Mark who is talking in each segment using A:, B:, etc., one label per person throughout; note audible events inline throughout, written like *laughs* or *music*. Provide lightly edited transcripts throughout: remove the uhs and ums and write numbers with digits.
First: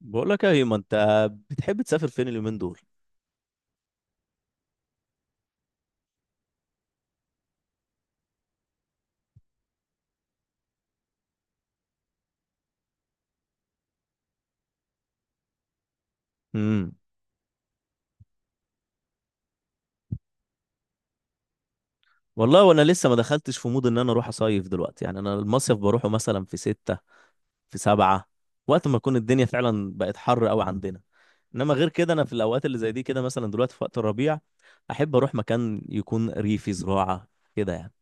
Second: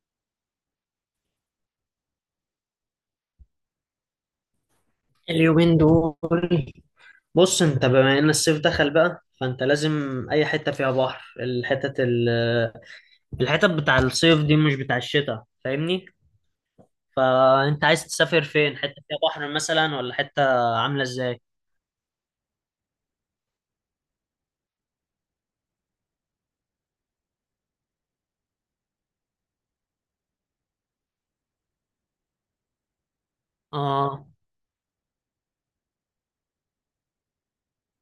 A: بقول لك يا هيما، انت بتحب تسافر فين اليومين دول؟
B: اليومين دول. بص، انت بما ان الصيف دخل بقى فانت لازم اي حته فيها بحر. الحتت بتاع الصيف دي مش بتاع الشتاء، فاهمني؟
A: امم
B: فانت عايز تسافر فين، حته فيها بحر مثلا ولا حته عامله ازاي؟
A: والله، وانا لسه ما دخلتش في مود ان انا اروح اصيف دلوقتي، يعني انا المصيف بروحه مثلا في ستة في سبعة، وقت ما تكون الدنيا فعلا بقت حر قوي عندنا. انما غير كده انا في الاوقات اللي زي دي كده، مثلا دلوقتي في وقت
B: اه،
A: الربيع، احب اروح مكان يكون ريفي زراعة كده يعني.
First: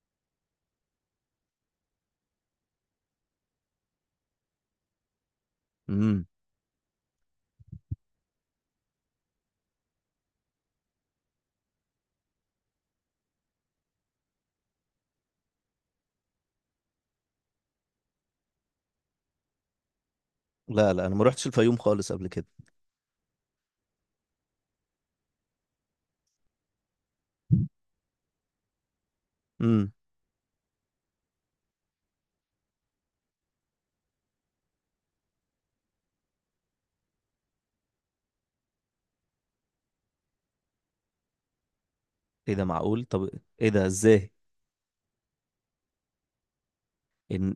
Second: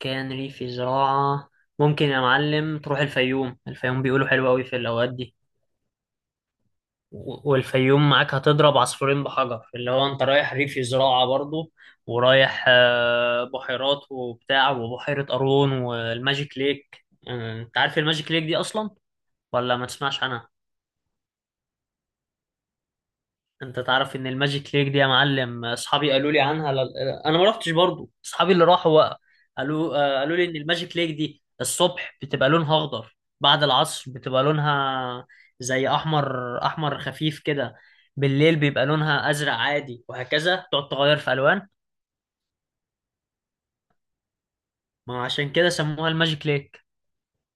B: كان ريفي زراعه. ممكن يا معلم تروح الفيوم. الفيوم بيقولوا حلو قوي في الاوقات دي.
A: امم
B: و- والفيوم معاك هتضرب عصفورين بحجر، اللي هو انت رايح ريف زراعة برضو، ورايح بحيرات وبتاع، وبحيرة قارون والماجيك ليك. انت عارف الماجيك ليك دي اصلا ولا ما تسمعش عنها؟
A: لا، انا ما رحتش الفيوم خالص قبل كده.
B: انت تعرف ان الماجيك ليك دي يا معلم، اصحابي قالوا لي عنها، انا ما رحتش برضو، اصحابي اللي راحوا بقى
A: امم
B: قالوا لي ان الماجيك ليك دي الصبح بتبقى لونها اخضر، بعد العصر بتبقى لونها زي احمر، احمر خفيف كده، بالليل بيبقى لونها ازرق عادي، وهكذا تقعد تغير في الوان.
A: ايه ده؟ معقول؟ طب ايه ده؟ ازاي؟
B: ما عشان كده سموها الماجيك ليك،
A: إن-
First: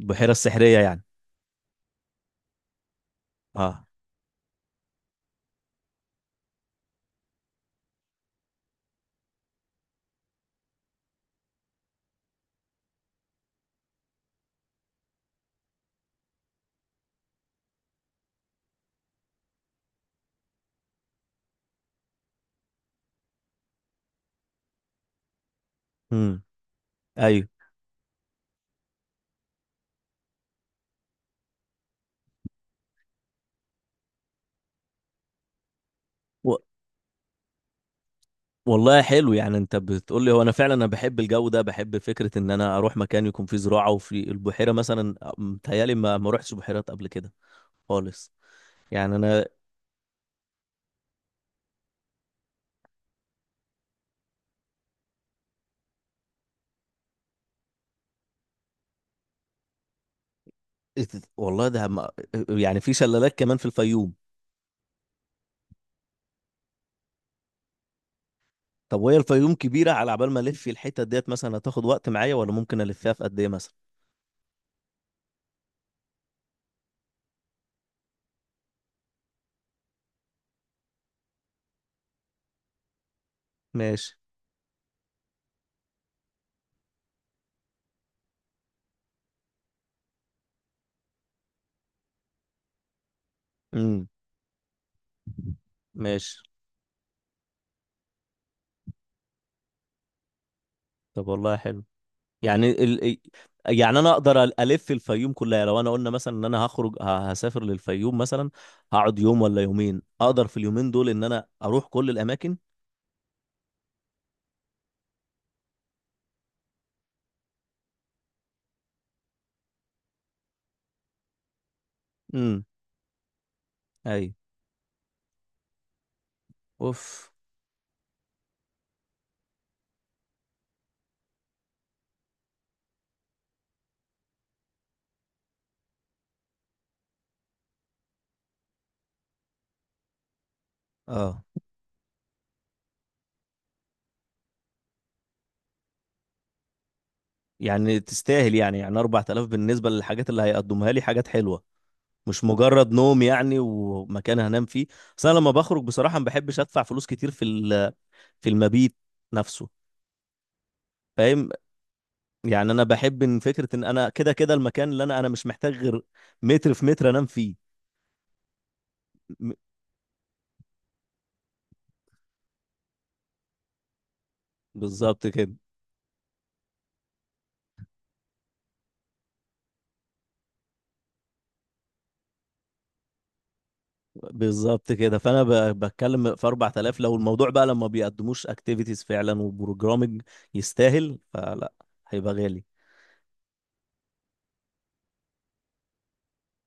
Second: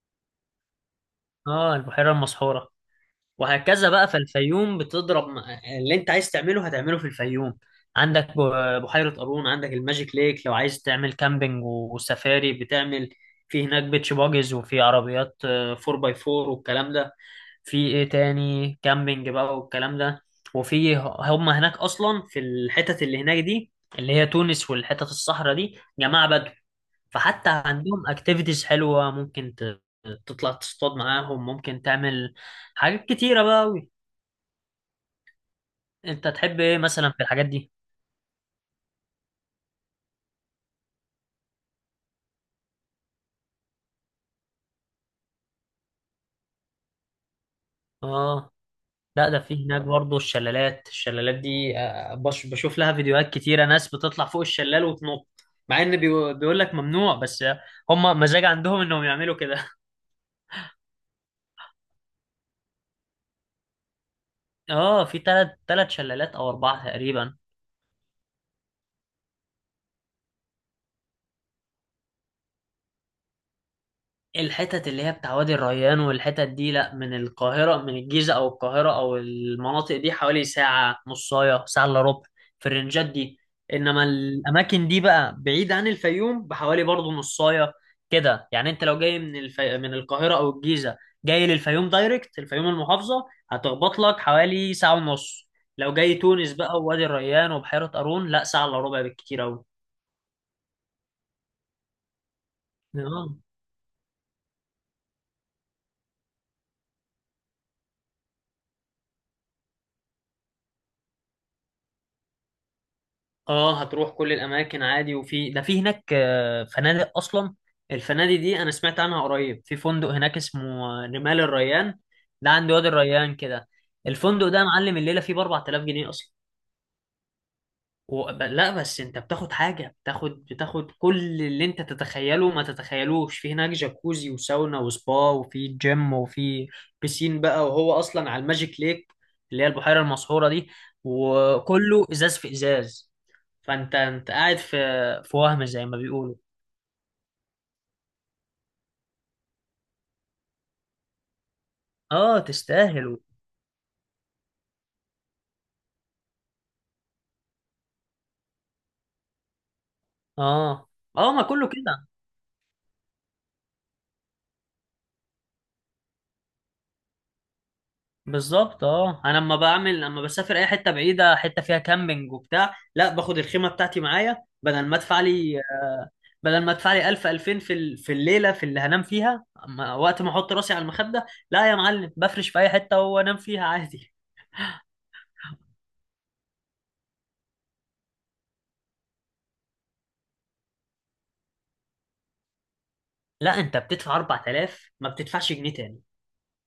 A: البحيرة السحرية يعني؟
B: اه، البحيرة المسحورة.
A: اه.
B: وهكذا بقى، فالفيوم اللي انت عايز تعمله هتعمله في الفيوم. عندك بحيرة قارون، عندك الماجيك ليك. لو عايز تعمل كامبينج وسفاري، بتعمل في هناك بيتش باجز، وفي عربيات 4 باي 4 والكلام ده. في ايه تاني، كامبينج بقى والكلام ده، وفي هم هناك اصلا، في الحتت اللي هناك دي اللي هي تونس والحتت الصحراء دي، جماعة
A: امم
B: بدو.
A: ايوه،
B: فحتى عندهم اكتيفيتيز حلوة، ممكن تطلع تصطاد معاهم، ممكن تعمل حاجات كتيرة بقى. انت تحب ايه مثلا في الحاجات دي؟
A: والله حلو يعني، انت بتقول لي، هو انا فعلا انا بحب الجو ده، بحب فكره ان انا اروح مكان يكون فيه زراعه وفي البحيره، مثلا متهيالي ما روحتش بحيرات قبل كده خالص.
B: اه،
A: يعني
B: لا، ده
A: انا
B: في هناك برضه الشلالات. الشلالات دي بشوف لها فيديوهات كتيرة، ناس بتطلع فوق الشلال وتنط، مع ان بيقول لك ممنوع، بس هم مزاج عندهم انهم يعملوا كده.
A: والله ده ما... يعني في شلالات كمان في الفيوم؟
B: *laughs* اه، في تلات شلالات او اربعة تقريبا.
A: طب وهي الفيوم كبيره؟ على عبال ما الف الحته ديت مثلا، هتاخد وقت معايا؟ ولا ممكن الفها في قد ايه مثلا؟
B: الحتت اللي هي بتاع وادي الريان والحتت دي، لا، من القاهرة، من الجيزة أو القاهرة أو المناطق دي، حوالي ساعة نصاية، ساعة إلا ربع في الرنجات دي. إنما
A: ماشي.
B: الأماكن دي بقى بعيد عن الفيوم بحوالي برضه نصاية كده يعني. أنت لو جاي من القاهرة أو الجيزة، جاي للفيوم دايركت، الفيوم المحافظة هتخبط
A: امم
B: لك حوالي ساعة ونص. لو جاي
A: ماشي.
B: تونس بقى، ووادي الريان وبحيرة قارون، لا، ساعة إلا ربع بالكتير أوي.
A: طب والله حلو يعني ال...
B: آه.
A: يعني انا اقدر الف الفيوم كلها لو انا قلنا مثلا ان انا هخرج، هسافر للفيوم مثلا؟ هقعد يوم ولا يومين اقدر في اليومين دول ان انا اروح كل الاماكن؟
B: اه، هتروح كل الاماكن عادي، وفي ده في هناك فنادق اصلا. الفنادق دي انا سمعت عنها قريب، في فندق هناك اسمه رمال الريان. ده
A: امم
B: عند وادي الريان كده.
A: اي،
B: الفندق ده يا معلم، الليله فيه ب 4000 جنيه اصلا.
A: اوف.
B: لا، بس انت بتاخد حاجه، بتاخد كل اللي انت تتخيله ما تتخيلوش. في هناك جاكوزي وساونا وسبا، وفي جيم، وفي بيسين بقى، وهو اصلا على الماجيك ليك اللي هي البحيره المسحوره دي،
A: اه،
B: وكله ازاز في ازاز. فانت قاعد في وهم، زي ما بيقولوا.
A: يعني تستاهل، يعني يعني 4000 بالنسبه للحاجات اللي هيقدمها لي حاجات حلوه،
B: اه،
A: مش مجرد
B: تستاهلوا.
A: نوم يعني ومكان هنام فيه. بس انا لما بخرج بصراحه ما بحبش ادفع فلوس كتير في في المبيت نفسه،
B: اه، اه، ما
A: فاهم؟
B: كله كده.
A: يعني انا بحب ان فكره ان انا كده كده المكان، اللي انا مش محتاج غير متر في متر انام فيه.
B: بالظبط. اه، انا
A: م-
B: لما بعمل، لما بسافر اي حته بعيده، حته فيها كامبينج وبتاع، لا، باخد الخيمه بتاعتي معايا، بدل ما ادفع
A: بالظبط كده.
B: لي بدل ما ادفع لي 1000 2000 في الليله، في اللي هنام فيها. أما وقت ما احط راسي على المخده، لا يا معلم، بفرش في اي حته وانام فيها عادي.
A: بالظبط كده، فانا بتكلم في 4000، لو الموضوع بقى لما بيقدموش اكتيفيتيز فعلا وبروجرامنج، يستاهل. فلا، هيبقى غالي.
B: لا، انت بتدفع 4000، ما بتدفعش جنيه تاني.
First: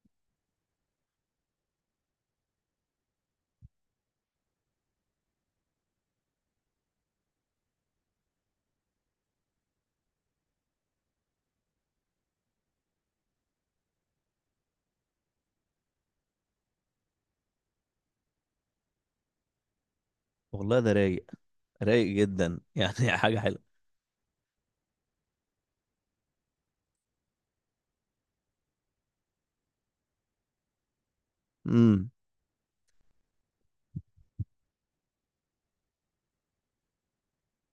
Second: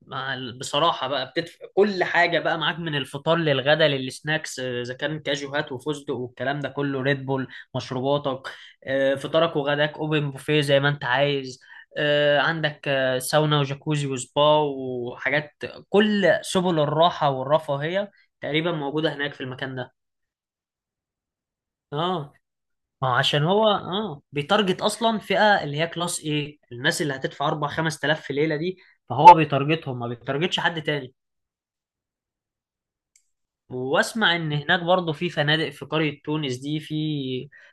B: بصراحة بقى، بتدفع كل حاجة بقى معاك، من الفطار للغدا للسناكس، إذا كان كاجوهات وفستق والكلام ده كله، ريد بول، مشروباتك، فطارك وغداك أوبن بوفيه زي ما أنت عايز، عندك ساونا وجاكوزي وسبا وحاجات. كل سبل الراحة والرفاهية تقريبا موجودة هناك في المكان ده.
A: والله ده رايق، رايق
B: اه.
A: جدا *laughs*
B: ما هو
A: يعني حاجه
B: عشان
A: حلوه.
B: هو، بيتارجت اصلا فئه اللي هي كلاس ايه، الناس اللي هتدفع 4 5000 في ليله دي، فهو بيتارجتهم، ما بيتارجتش حد تاني.
A: امم
B: واسمع ان هناك برضه في فنادق، في قرية تونس دي في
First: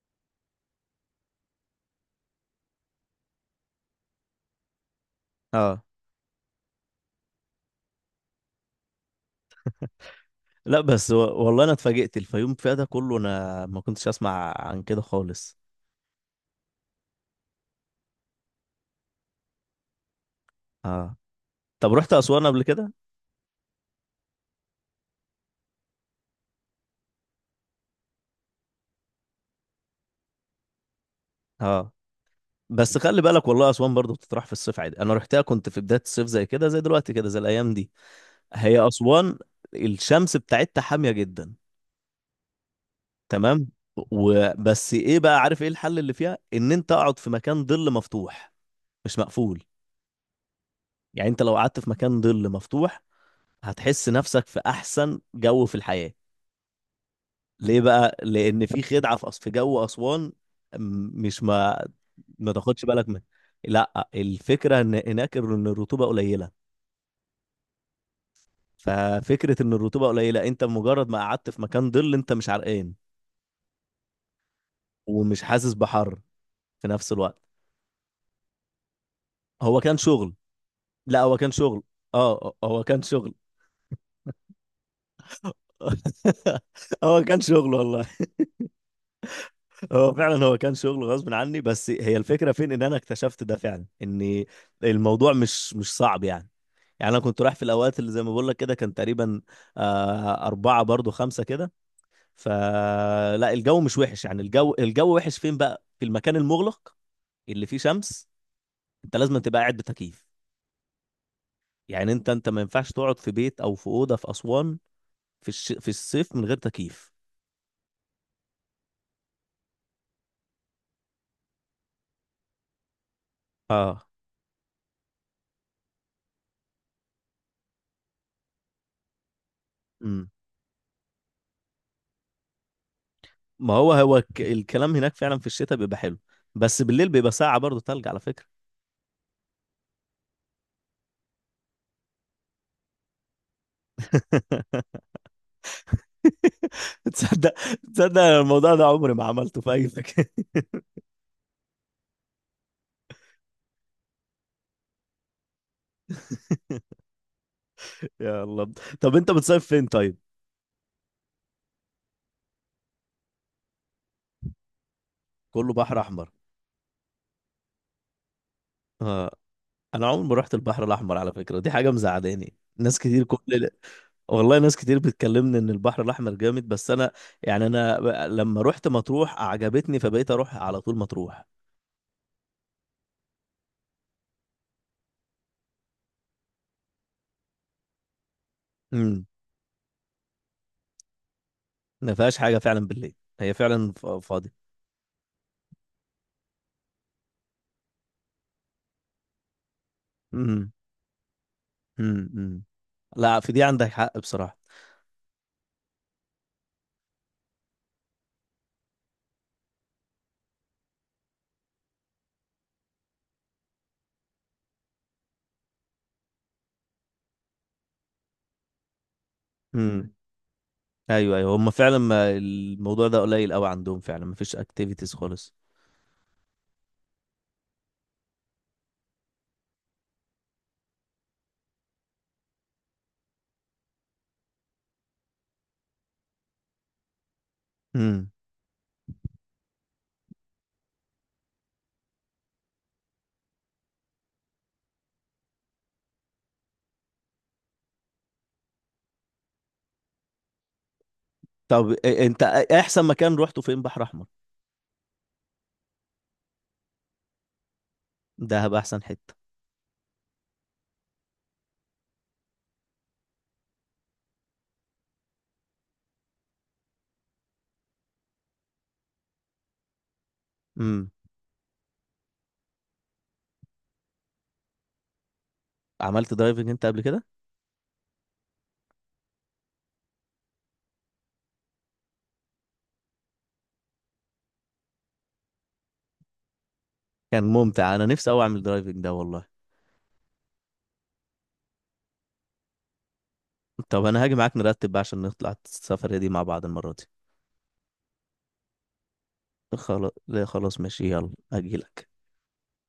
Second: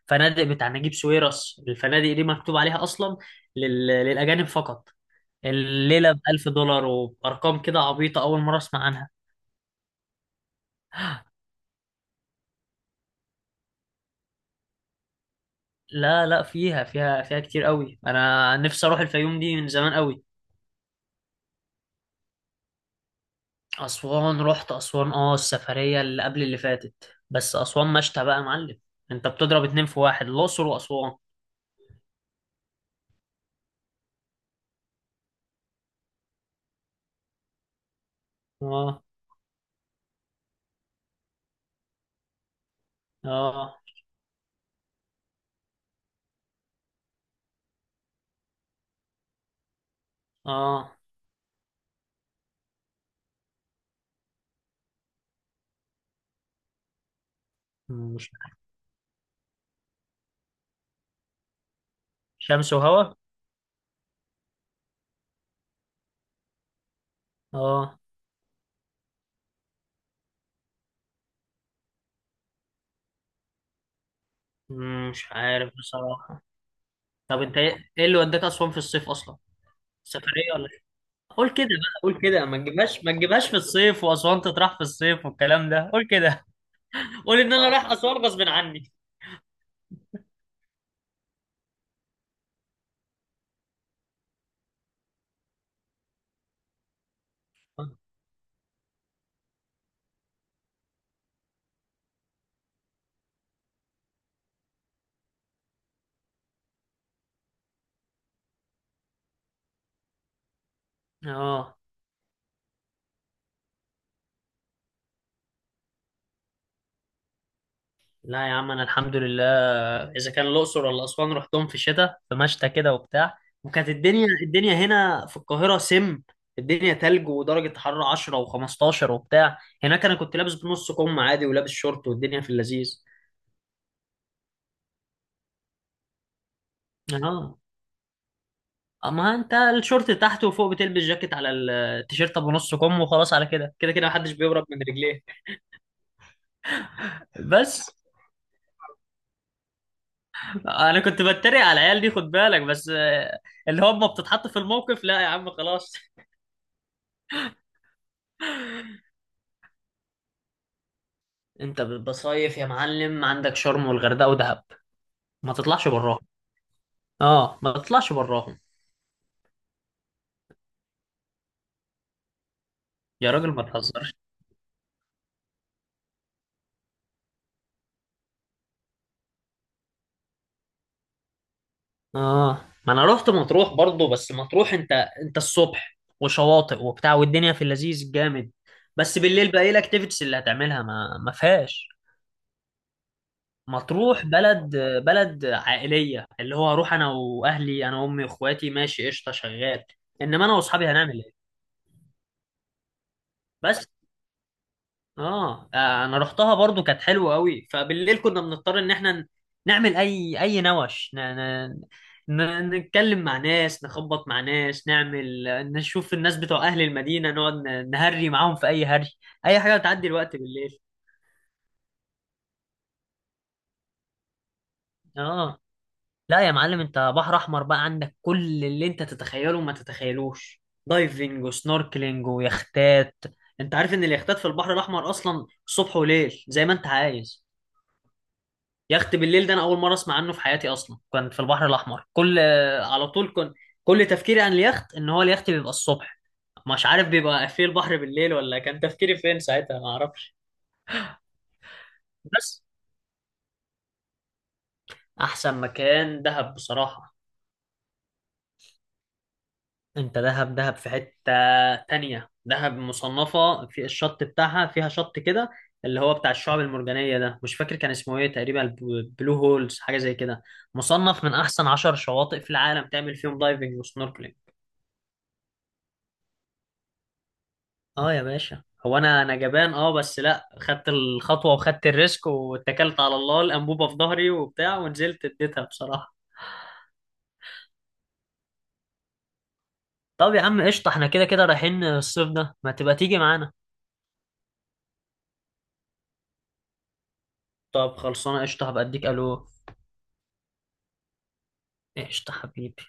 B: فنادق بتاع نجيب ساويرس، الفنادق دي مكتوب عليها اصلا للاجانب فقط،
A: اه.
B: الليلة ب1000 دولار، وبأرقام كده عبيطة، أول مرة أسمع عنها.
A: لا، بس و... والله انا اتفاجئت الفيوم فيها ده كله، انا ما كنتش اسمع عن كده خالص.
B: لا، لا، فيها كتير قوي، أنا نفسي أروح الفيوم دي من زمان قوي.
A: اه. طب رحت اسوان قبل كده؟
B: أسوان؟ رحت أسوان، السفرية اللي قبل اللي فاتت، بس أسوان مشتى بقى يا معلم، أنت بتضرب اتنين في واحد، الأقصر وأسوان.
A: اه، بس خلي بالك، والله اسوان برضه بتطرح في الصيف عادي. انا رحتها كنت في بدايه الصيف زي كده، زي دلوقتي كده، زي الايام دي. هي
B: أه.
A: اسوان الشمس بتاعتها حاميه جدا. تمام.
B: أه.
A: وبس ايه بقى، عارف ايه الحل اللي فيها؟ ان انت اقعد في مكان ظل مفتوح، مش مقفول.
B: أه.
A: يعني انت لو قعدت في مكان ظل مفتوح هتحس نفسك في احسن جو في الحياه. ليه بقى؟
B: مش
A: لان في خدعه في في جو اسوان، م- مش ما ما
B: شمس
A: تاخدش بالك
B: وهوا.
A: منها. لا، الفكره ان هناك ان الرطوبه قليله.
B: اه،
A: ففكرة ان الرطوبة قليلة، انت مجرد ما قعدت في مكان ظل انت مش عرقان
B: مش
A: ومش
B: عارف
A: حاسس بحر
B: بصراحة.
A: في نفس الوقت.
B: طب انت ايه، إيه اللي وداك اسوان في الصيف اصلا،
A: هو كان
B: سفرية
A: شغل.
B: ولا إيه؟
A: لا، هو
B: قول
A: كان
B: كده
A: شغل.
B: بقى، قول كده،
A: اه،
B: ما
A: هو كان
B: تجيبهاش، ما
A: شغل
B: تجيبهاش في الصيف، واسوان تطرح في الصيف والكلام ده، قول
A: *laughs*
B: كده.
A: هو كان
B: قول ان انا
A: شغل
B: رايح
A: والله.
B: اسوان غصب عني.
A: هو فعلا هو كان شغل غصب عني، بس هي الفكرة فين، ان انا اكتشفت ده فعلا، ان الموضوع مش صعب يعني. يعني انا كنت رايح في الاوقات اللي زي ما بقول لك كده، كان تقريبا أربعة برضو، خمسة كده. فلا الجو مش وحش يعني. الجو وحش فين بقى؟ في المكان المغلق اللي فيه شمس، انت لازم تبقى قاعد بتكييف.
B: اه.
A: يعني انت ما ينفعش تقعد في بيت او في اوضه في اسوان في في الصيف من غير تكييف.
B: لا يا عم، انا الحمد لله، اذا كان الاقصر ولا اسوان، رحتهم في الشتاء، في مشتى كده وبتاع، وكانت
A: اه.
B: الدنيا هنا في القاهره سم، الدنيا تلج، ودرجه حراره 10 و15 وبتاع. هناك انا
A: امم
B: كنت لابس بنص كم عادي، ولابس شورت، والدنيا في اللذيذ.
A: ما هو هو الكلام هناك فعلا في الشتاء بيبقى حلو، بس بالليل بيبقى ساقعة
B: اه.
A: برضه، تلج على فكرة.
B: اما انت الشورت تحت، وفوق بتلبس جاكيت على التيشيرت ابو نص كم، وخلاص، على كده كده كده، محدش بيهرب من
A: *laughs*
B: رجليه.
A: تصدق،
B: بس
A: تصدق أنا الموضوع ده عمري ما عملته في اي مكان.
B: انا كنت بتريق على العيال دي، خد بالك بس، اللي هم بتتحط في الموقف. لا يا عم، خلاص.
A: *laughs* يا الله. طب انت بتصيف فين طيب؟
B: انت بتصيف يا معلم، عندك شرم والغردقه ودهب، ما
A: كله
B: تطلعش
A: بحر
B: براهم.
A: احمر.
B: اه، ما تطلعش براهم.
A: اه، انا عمري ما رحت البحر الاحمر على فكره، دي حاجه مزعلاني، ناس كتير
B: يا راجل ما
A: كل...
B: تهزرش.
A: والله ناس كتير بتكلمني ان البحر الاحمر جامد، بس انا يعني انا لما رحت مطروح عجبتني، فبقيت اروح على طول مطروح.
B: اه، ما انا رحت مطروح برضو، بس مطروح، انت الصبح وشواطئ وبتاع، والدنيا في اللذيذ جامد، بس
A: امم
B: بالليل بقى، ايه الاكتيفيتيز اللي هتعملها؟ ما فيهاش.
A: ما فيهاش حاجه فعلا بالليل، هي فعلا
B: مطروح
A: فاضيه.
B: بلد. بلد عائلية، اللي هو اروح انا واهلي، انا وامي واخواتي، ماشي، قشطة، شغال، انما انا
A: امم
B: واصحابي هنعمل ايه؟
A: أمم. لا، في دي
B: بس.
A: عندك حق بصراحه.
B: انا رحتها برضو، كانت حلوة قوي، فبالليل كنا بنضطر ان احنا نعمل اي نوش، نتكلم مع ناس، نخبط مع ناس، نعمل، نشوف الناس بتوع اهل المدينة، نقعد نهري معاهم في اي هري، اي حاجة بتعدي
A: امم
B: الوقت بالليل.
A: ايوه، ايوه، هم فعلا ما الموضوع ده قليل قوي عندهم، فعلا ما فيش اكتيفيتيز خالص.
B: اه. لا يا معلم، انت بحر احمر بقى، عندك كل اللي انت تتخيله وما تتخيلوش، دايفنج وسنوركلينج ويختات. انت عارف ان اليختات في البحر الاحمر اصلا صبح وليل زي ما انت عايز.
A: امم
B: يخت بالليل ده انا اول مره اسمع عنه في حياتي اصلا، كان في البحر الاحمر كل، على طول، كل تفكيري عن اليخت ان هو اليخت بيبقى الصبح، مش عارف بيبقى في البحر بالليل ولا، كان تفكيري فين ساعتها، ما اعرفش.
A: طب انت
B: بس
A: احسن مكان روحته فين بحر احمر؟
B: احسن مكان دهب بصراحه.
A: دهب احسن حته؟
B: انت دهب، دهب في حتة تانية، دهب مصنفة في الشط بتاعها، فيها شط كده اللي هو بتاع الشعب المرجانية ده، مش فاكر كان اسمه ايه تقريبا، بلو هولز حاجة زي كده،
A: امم.
B: مصنف من احسن 10 شواطئ في العالم، تعمل فيهم دايفنج وسنوركلينج.
A: عملت درايفنج انت قبل كده؟
B: اه يا باشا، هو انا جبان، بس لا، خدت الخطوة، وخدت الريسك، واتكلت على الله، الانبوبة في ظهري وبتاع ونزلت، اديتها بصراحة.
A: كان ممتع، انا نفسي اوي اعمل درايفنج ده والله.
B: طب يا عم قشطة، احنا كده كده رايحين الصيف ده، ما تبقى تيجي معانا.
A: طب انا هاجي معاك، نرتب بقى عشان نطلع السفرية دي مع بعض المرة دي.
B: طب خلصانة قشطة، هبقى اديك الو.
A: خلاص، لا خلاص ماشي، يلا هجيلك.
B: قشطة حبيبي.